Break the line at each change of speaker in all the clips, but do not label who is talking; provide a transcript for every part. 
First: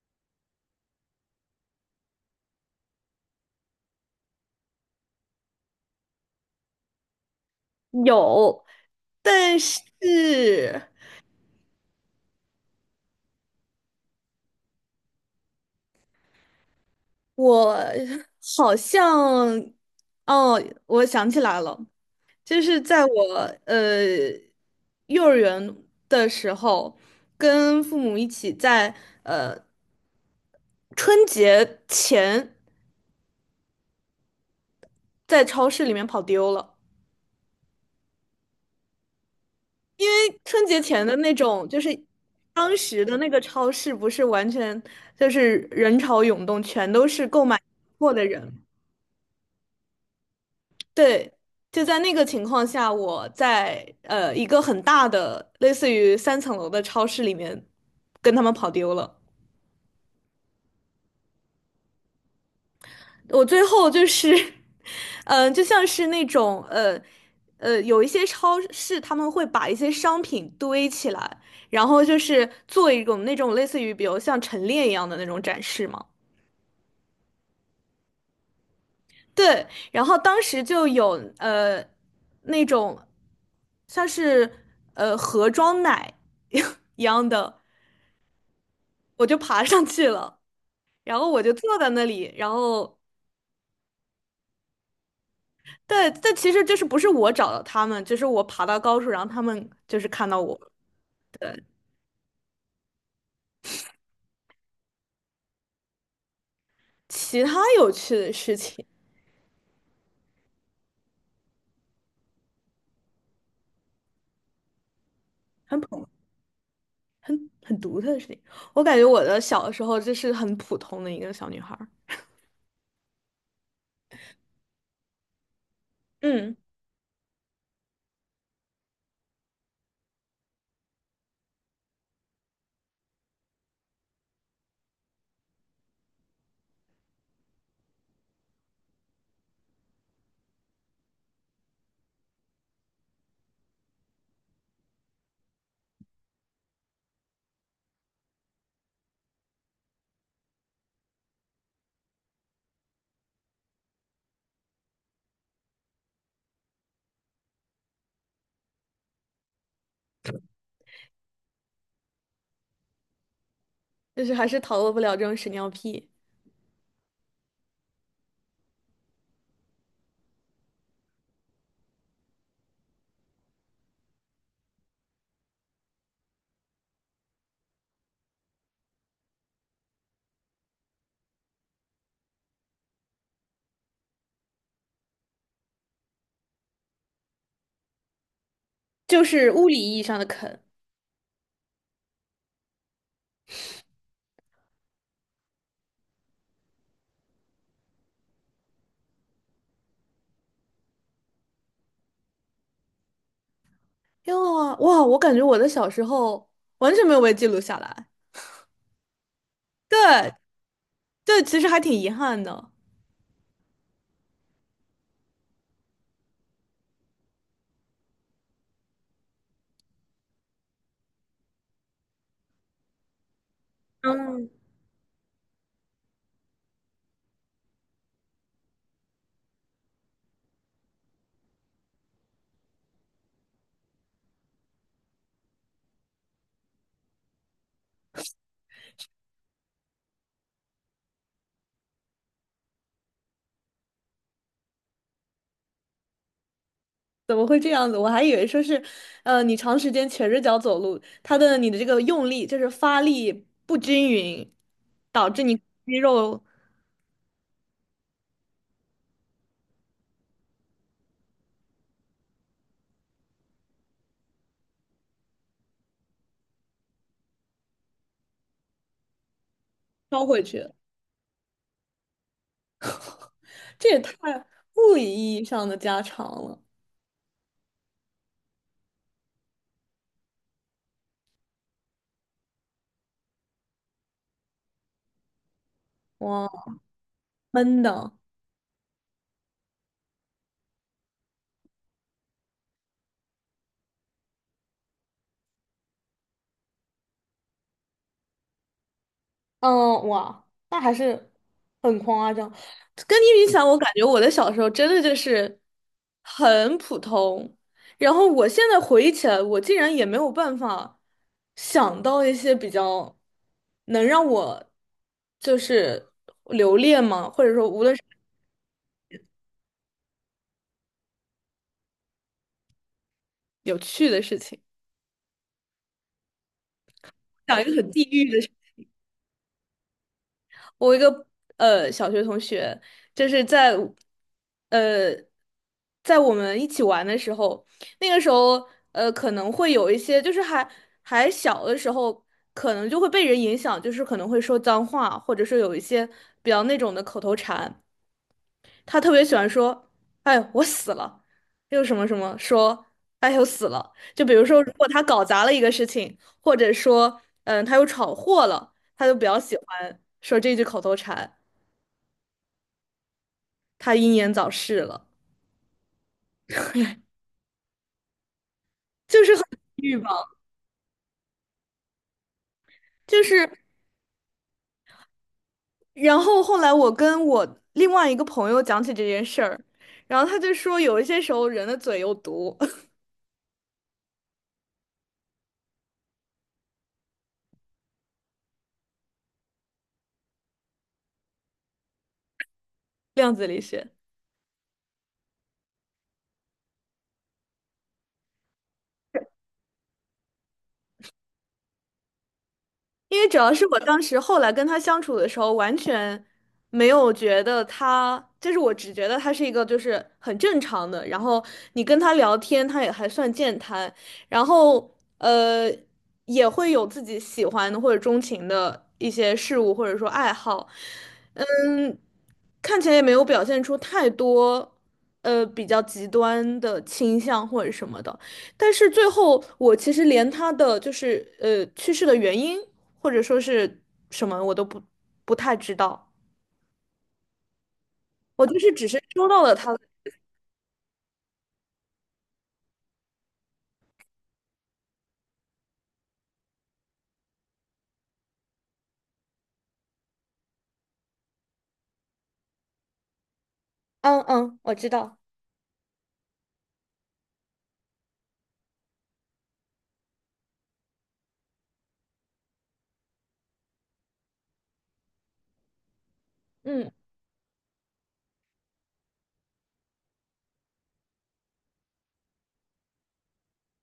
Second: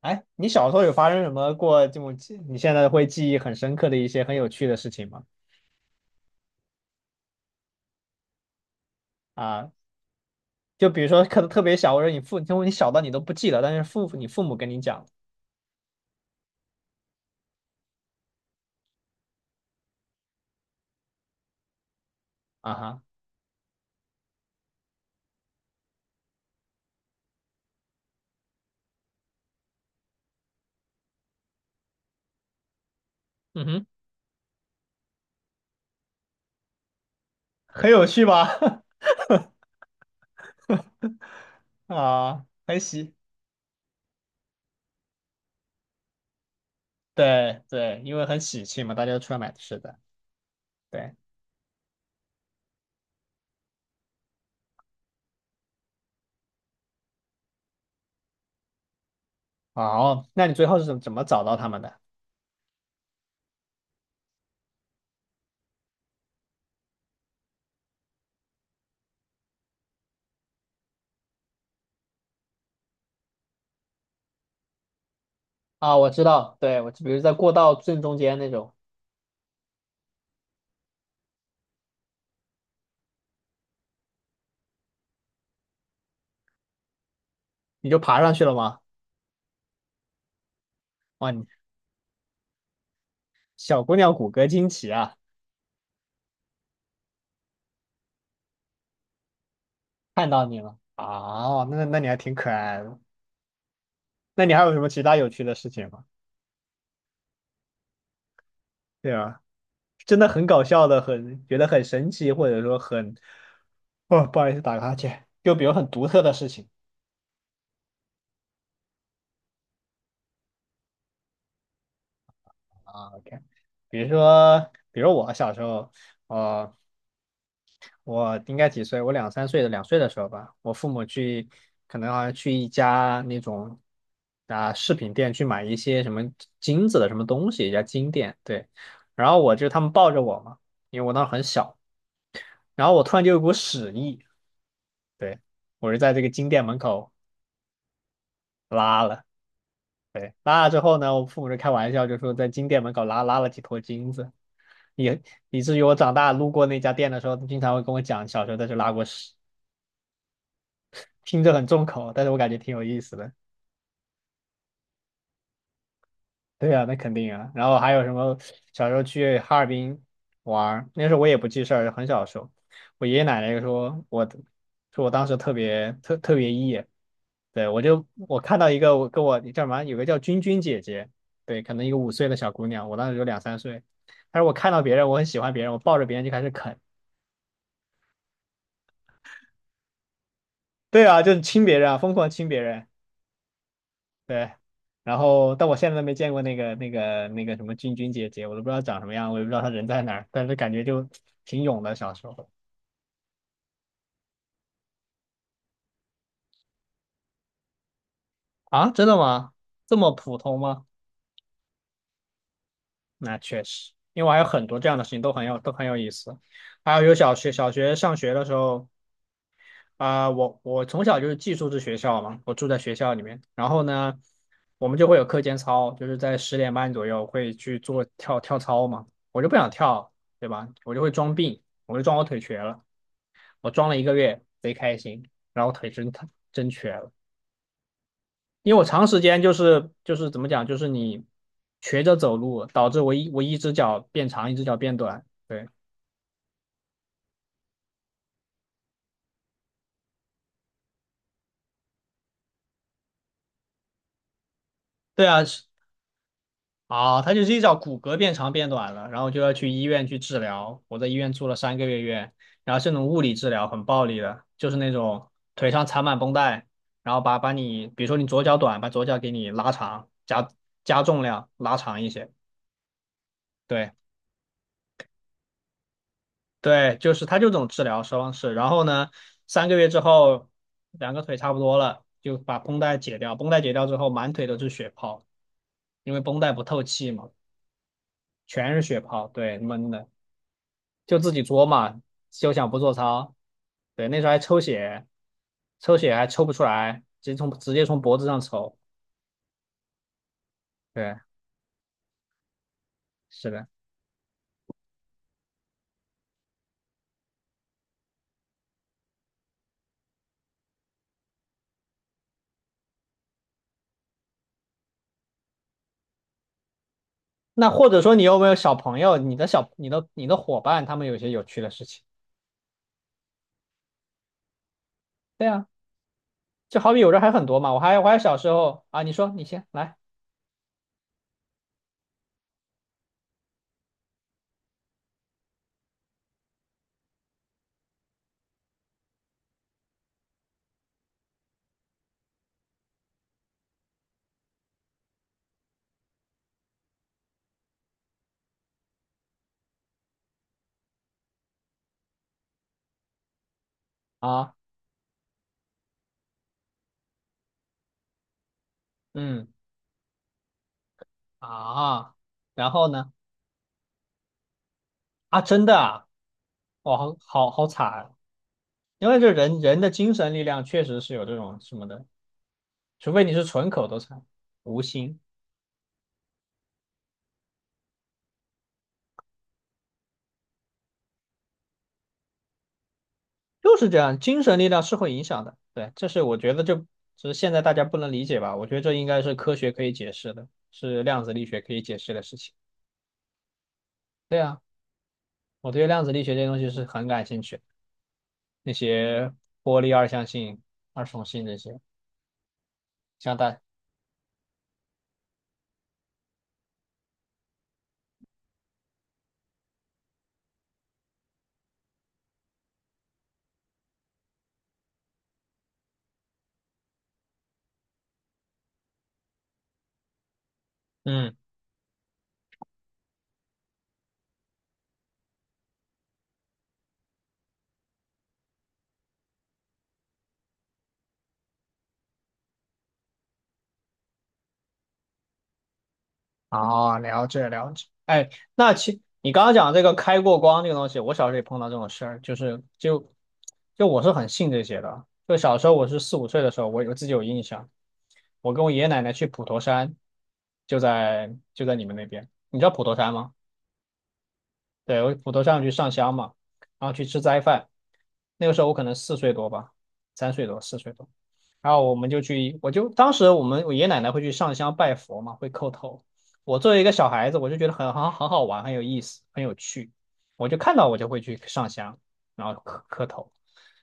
哎，你小时候有发生什么过这种记，你现在会记忆很深刻的一些很有趣的事情吗？
有，但
啊，
是
就比如说可能特别小，或者你父，就你小到你都不记得，但是父你父母跟你讲，
我好像，哦，我想起来了，就
啊
是
哈，
在我呃幼儿园的时候，跟父母一起在呃春节前
嗯哼，
在超市里面跑丢了，
很有趣吧？
因为春节前的那种就 是
啊，
当
很
时
喜，
的那个超市不是完全就是人潮涌动，全都是购买
对对，
货
因
的
为很
人。
喜庆嘛，大家都出来买吃的，对，
对，就在那个情况下，我在一个很大的类似于三层楼的超市里面跟他们跑丢了。
哦，那你最后是怎么找到他们的？
我最后就是，嗯、就像是那种有一些超市他们会把一些商品堆起来，然后就是做一种那种类似于比如像陈列一样的那种展示
啊，
嘛。
我知道，对，我就比如在过道正中间那种，
对，然后当时就有那种像是盒装奶 一样的。
你就爬上去了吗？
我就爬上去了，然
哇，
后我
你
就坐在那里，然后
小姑娘骨骼惊奇啊！
对，但其实就是不是我找到他们，就是我爬到高处，然后他们就是
看
看到
到
我。
你了啊，那你还挺可爱的。那你还有什么其他有趣的事情吗？
其他有趣的事情，
对啊，真的很搞笑的，很觉得很神奇，或者说很，哦，不好意思，打个哈欠。就比如
很
很独
普
特的事情
很很独特的事情，我感觉我的小时候就是很普通的一个小女孩儿，
啊，OK，比如说，比如我小时候，
嗯，
啊。我应该几岁？我两三岁的两岁的时候吧，我父母去，可能好像去一家那种饰品店去买一些什么金子的什么东西，一家金店。对，然后我就他们抱着我嘛，因为我当时很小，然后我突然就有股屎意，对，我就在这个金店门口拉了，对，拉了之后呢，我父母就开玩笑就说在金店门口拉了几坨金子，以以至于我长大路过那家店的时候，经常会跟我讲小时候在这拉过屎。听着很重口，但是我感觉挺有意思的。
就是还是逃脱不了这种屎尿屁，
对呀，那肯定啊。然后还有什么？小时候去哈尔滨玩儿那时候我也不记事儿，很小的时候，我爷爷奶奶说我，说我当时特别 E，对我就我看到一个我跟我叫什么，有个叫君君姐姐，对，可能一个五岁的小姑娘，我当时有两三岁，但是我看到别人，我很喜欢别人，我抱着别人就开始啃，
就是物理意义上的啃。
对啊，就是亲别人啊，疯狂亲别人。对，然后但我现在都没见过那个什么君君姐姐，我都不知道长什么样，我也不知道她人在哪儿，但是感觉就挺勇的小时候
因为哇，我感觉我的小时候完全没有被记录下来，
啊，真的吗？这么
对
普通吗？
这其实还挺遗憾的。
那确实，因为我还有很多这样的事情都很有意思，还有有小学上学的时候啊、我从小就是寄宿制学校嘛，我住在学校里面，然后呢，
嗯。
我们就会有课间操，就是在十点半左右会去做跳跳操嘛，我就不想跳，对吧？我就会装病，我就装我腿瘸了。我装了一个月，贼开心，然后腿真疼，真瘸了，因为我长时间就是怎么讲，就是你瘸着走路，导致我一只脚变长，一只脚变短。对
怎么会这样子？我还以为说是，你长时间瘸着脚走路，它的你的这个用力就是发力不均匀，
对
导致
啊，
你
是
肌肉
啊，他就是一脚骨骼变长变短了，然后就要去医院去治疗。我在医院住了三个月院，然后是那种物理治疗，很暴力的，就是那种腿上缠满绷带，然后把你，比如说你左脚短，把左脚给你拉长，
收回去，
加重量拉长一些。
这
对，
也太物理意义上的加长了，
对，就是他就这种治疗方式。然后呢，三个月之后，两个腿差不多了，就把绷带解掉。绷带解掉之后，满腿都是血泡，因为绷带不
哇，
透气嘛，
闷的。
全是血泡。对，闷的，就自己作嘛，休想不做操。对，那时候还抽血，抽血还抽不出来，直接从脖子上抽。
嗯，哇，那还
对，
是很夸张。跟你比
是
起来，
的。
我感觉我的小时候真的就是很普通。然后我现在回忆起来，我竟然也没有办法想到一些比较能让我就是留恋嘛，或者说
那
无
或
论
者
是
说你有没有小朋友，你的伙伴，他们有些有趣的事情？
有趣的事情，
对呀。就好比有人还很
讲
多
一
嘛，
个很地
我还
狱
小
的。
时
事
候啊，你说你先来
我一个小学同学，就是在呃在我们一起玩的时候，那个时候可能会有一些，就是还小的时候，可能就会被人影响，就是可能会说脏话，或者说有一些比较那种的口头禅。他特别喜欢说：“哎，我死了”，又什么什么说。哎呦死了！就比如
啊，
说，如果他搞砸了一个事情，或者说，嗯，他又闯祸了，他就比较
嗯
喜欢说这句口头禅。
啊，然后呢
他英年早逝了，
啊，真的啊，哇，好惨啊，因为
就
这
是很
人人
抑
的
郁吧，
精神力量确实是有这种什么的，除
就
非你是
是，
纯口头禅，无心，
然后后来我跟我另外一个朋友讲起这件事儿，然后他就说有一些时候人的嘴有毒，
就是这样，精神力量是会影响的，对，这是我觉得这只是现在大家不能理解吧，我觉得这应该是科学可以解释的，是量子力学可以解释的事情，
量子力学。
对啊，我对量子力学这些东西是很感兴趣的那些玻璃二象性、二重性这些
因为
像
主要
带。
是我当时后来跟他相处的时候，完全没有觉得他，就是我只觉得他是一个就是很正常的，然后你跟他聊天，他也还算健谈，然后呃也会有自己喜欢的或者钟情的一些事物或者说爱好，
嗯，
嗯，看起来也没有表现出太多比较极端的倾向或者什么的。但是最后，我其实连他的就是去世的原因或者说是什么，我都不太知道。
哦，了解了解。哎，
我就是只是收
你
到
刚刚
了
讲
他的
这个开过光这个东西，我小时候也碰到这种事儿，就是就就我是很信这些的。就小时候我是四五岁的时候，我有自己有印象，我跟我爷爷奶奶去普陀山，就在你们那边。你知道普陀山吗？
嗯嗯，我知
对，我
道，
骨头上去上香嘛，然后去吃斋饭。那个时候我可能四岁多吧，三岁多，四岁多。然后我们就去，我就当时我爷爷奶奶会去上香拜佛嘛，会叩头。我作为一
嗯
个小孩子，我就觉得很好玩，很有意思，很有趣。我就看到我就会去上香，然后磕磕头。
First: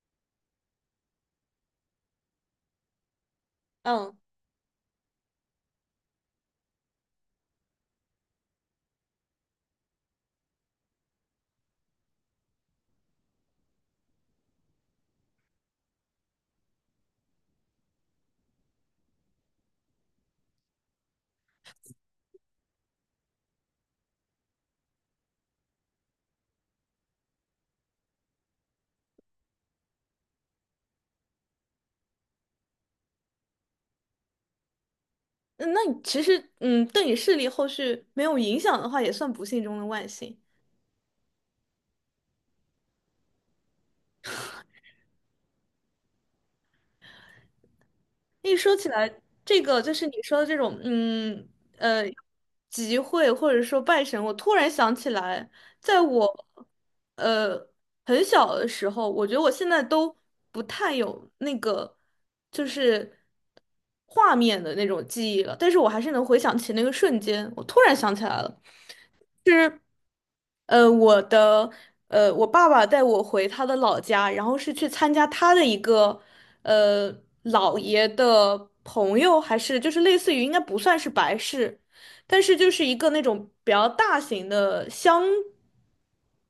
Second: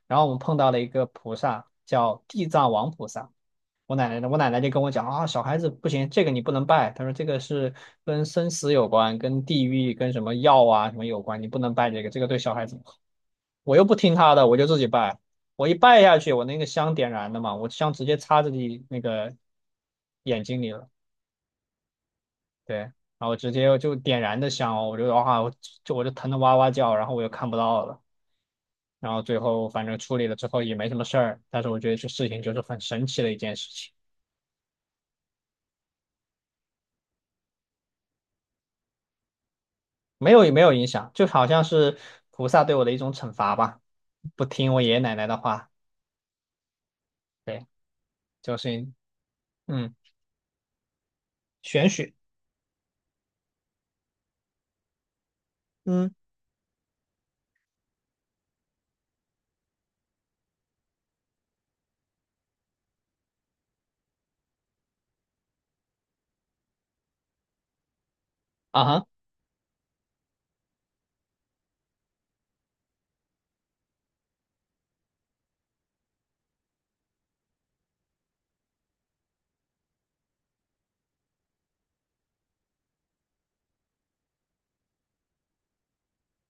然后我们碰到了一个菩萨，叫地藏王菩萨。
嗯，
我奶奶就跟我讲啊，小孩子不行，这个你不能拜。她说这个是跟生死有关，跟地狱、跟什么药啊什么有关，你不能拜这个，这个对小孩子不好。我又不听她的，我就自己拜。我一拜下去，我那个香点燃的嘛，我香直接插自己那个眼睛里了，对，然后直接就点燃的香哦，我就哇，我就疼得哇哇叫，然后我又看不到了，然后最后反正处理了之后也没什么事儿，但是我觉得这事情就是很神奇的一件事情。
嗯那你其实嗯，对你视力后续没有影响的话，也算不幸中的万
没
幸。
有没有影响，就好像是菩萨对我的一种惩罚吧，不听我爷爷奶奶的话，对，
一
就
说
是
起来，这个
嗯
就是你说的这种，嗯，
玄
呃，
学，
集会或者说拜神，我突然想起来，在
嗯
我，呃，很小的时候，我觉得我现在都不太有那个，就是画面的那种记忆了，但是我还是能回想起那个瞬间，我突然想起来了。
啊哈
是我的我爸爸带我回他的老家，然后是去参加他的一个呃姥爷的朋友，还是就是类似于应该不算是白事，但是就是一个那种比较大型的乡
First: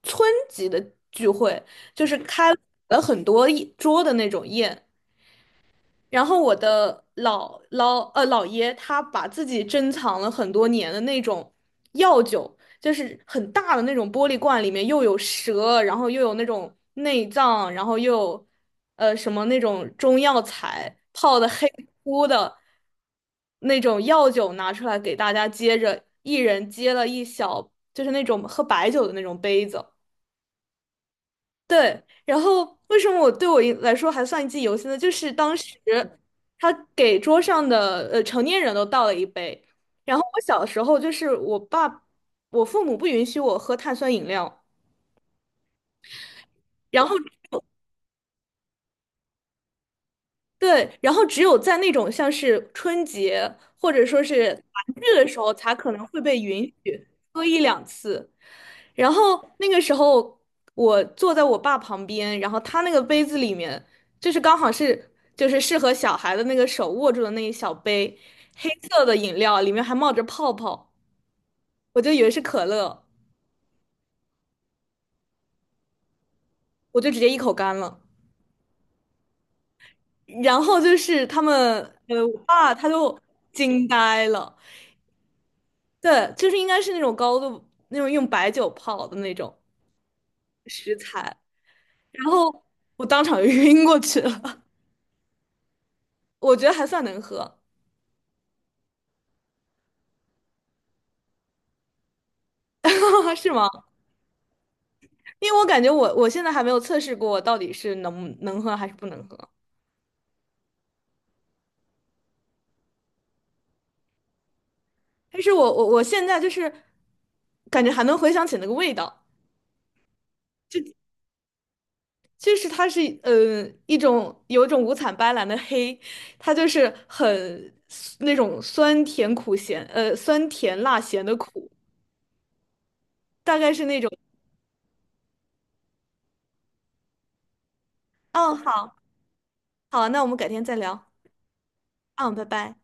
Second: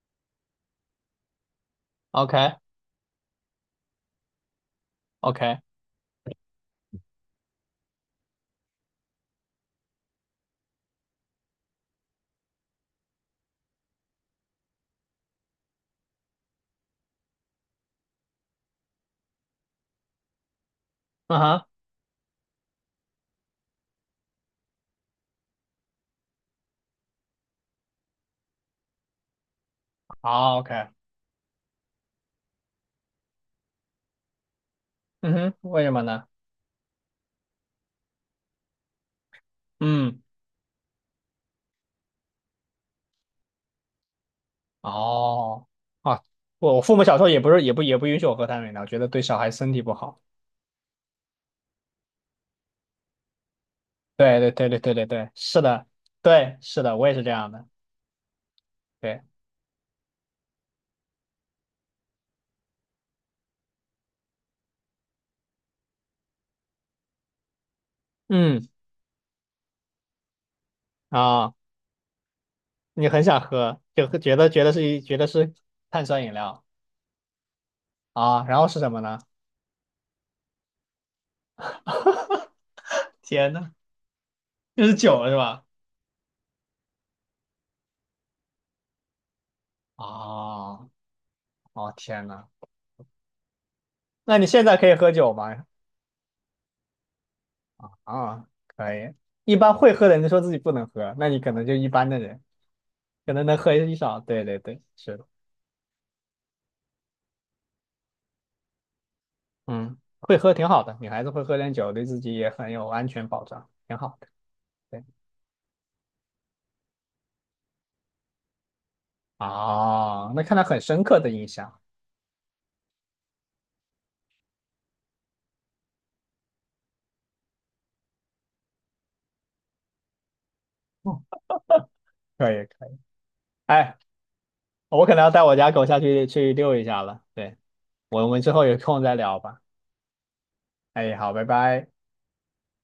村级的聚会，就是
，OK
开了很多一桌的那种宴。
OK，
然后我的老老呃姥爷他把自己珍藏了很多年的那种药酒，就是很大的那种玻璃罐，里面又有蛇，然后又有那种内脏，然后又有什么那种中药材
嗯
泡的黑
哈，
乎乎的那种药酒拿出来给大家接着，一人接了一小，就是那种喝白酒的那种杯子。
好 OK，
对，然后为什么我对我一来说还算一记忆犹新呢？就是
嗯哼，
当时
为什么呢？
他给桌上的成年人都倒了一杯，然
嗯，
后我小时候就是我爸，我父母不允许我喝碳酸饮料，
哦，啊，我父母
然后
小时候也不是也不也不允许我喝碳酸饮料，我觉得对小孩身体不好。
对，然后只有在那种像是春节或者说
对对
是
对对对
团聚
对
的
对，
时候，
是
才
的，
可能会被
对
允
是的，我
许
也是这
喝
样
一
的，
两次。然
对，
后那个时候，我坐在我爸旁边，然后他那个杯子里面，就是刚好是就是适合小孩的那个手握住的那一小杯
嗯
黑色的饮料，里面还冒着泡泡，
啊，
我就以为是可乐，
你很想喝，就觉得觉得是碳酸饮料。
我就直接一口干了。
啊，然后是什么呢？
然后就是他们，我 爸他就
天呐，
惊呆了。
这是酒了是吧？
对，就是应该是那种高度，那种用白酒泡的那种
哦，
食材，
哦天
然
呐，
后我当场就 晕过去
那你
了，
现在可以喝酒吗？
我觉得还算能喝，
啊，可以。一般会喝的人就说自己不能喝，那你可能就一般的人，可 能
是
能
吗？
喝一少。对对对，是的，
因为我感觉我现在还没有测试过我到底是能喝还是不能喝，
嗯，会喝挺好的，女孩子会喝点酒，对自己也很有安全保障，挺好的。对，
但是我现在就是感觉还能回想起那个味道。
哦，那看来很深刻的印象。
就是它是一种有一种五彩斑斓的黑，它就是很那种酸甜苦咸，酸甜辣
嗯，
咸的苦，
可以可以。
大概是
哎，
那种。
我可能要带我家狗下去去遛一下了。对，我们之
嗯
后有
好。
空再聊吧。
好，那我们改天再聊。
哎，好，拜拜。
嗯，拜拜。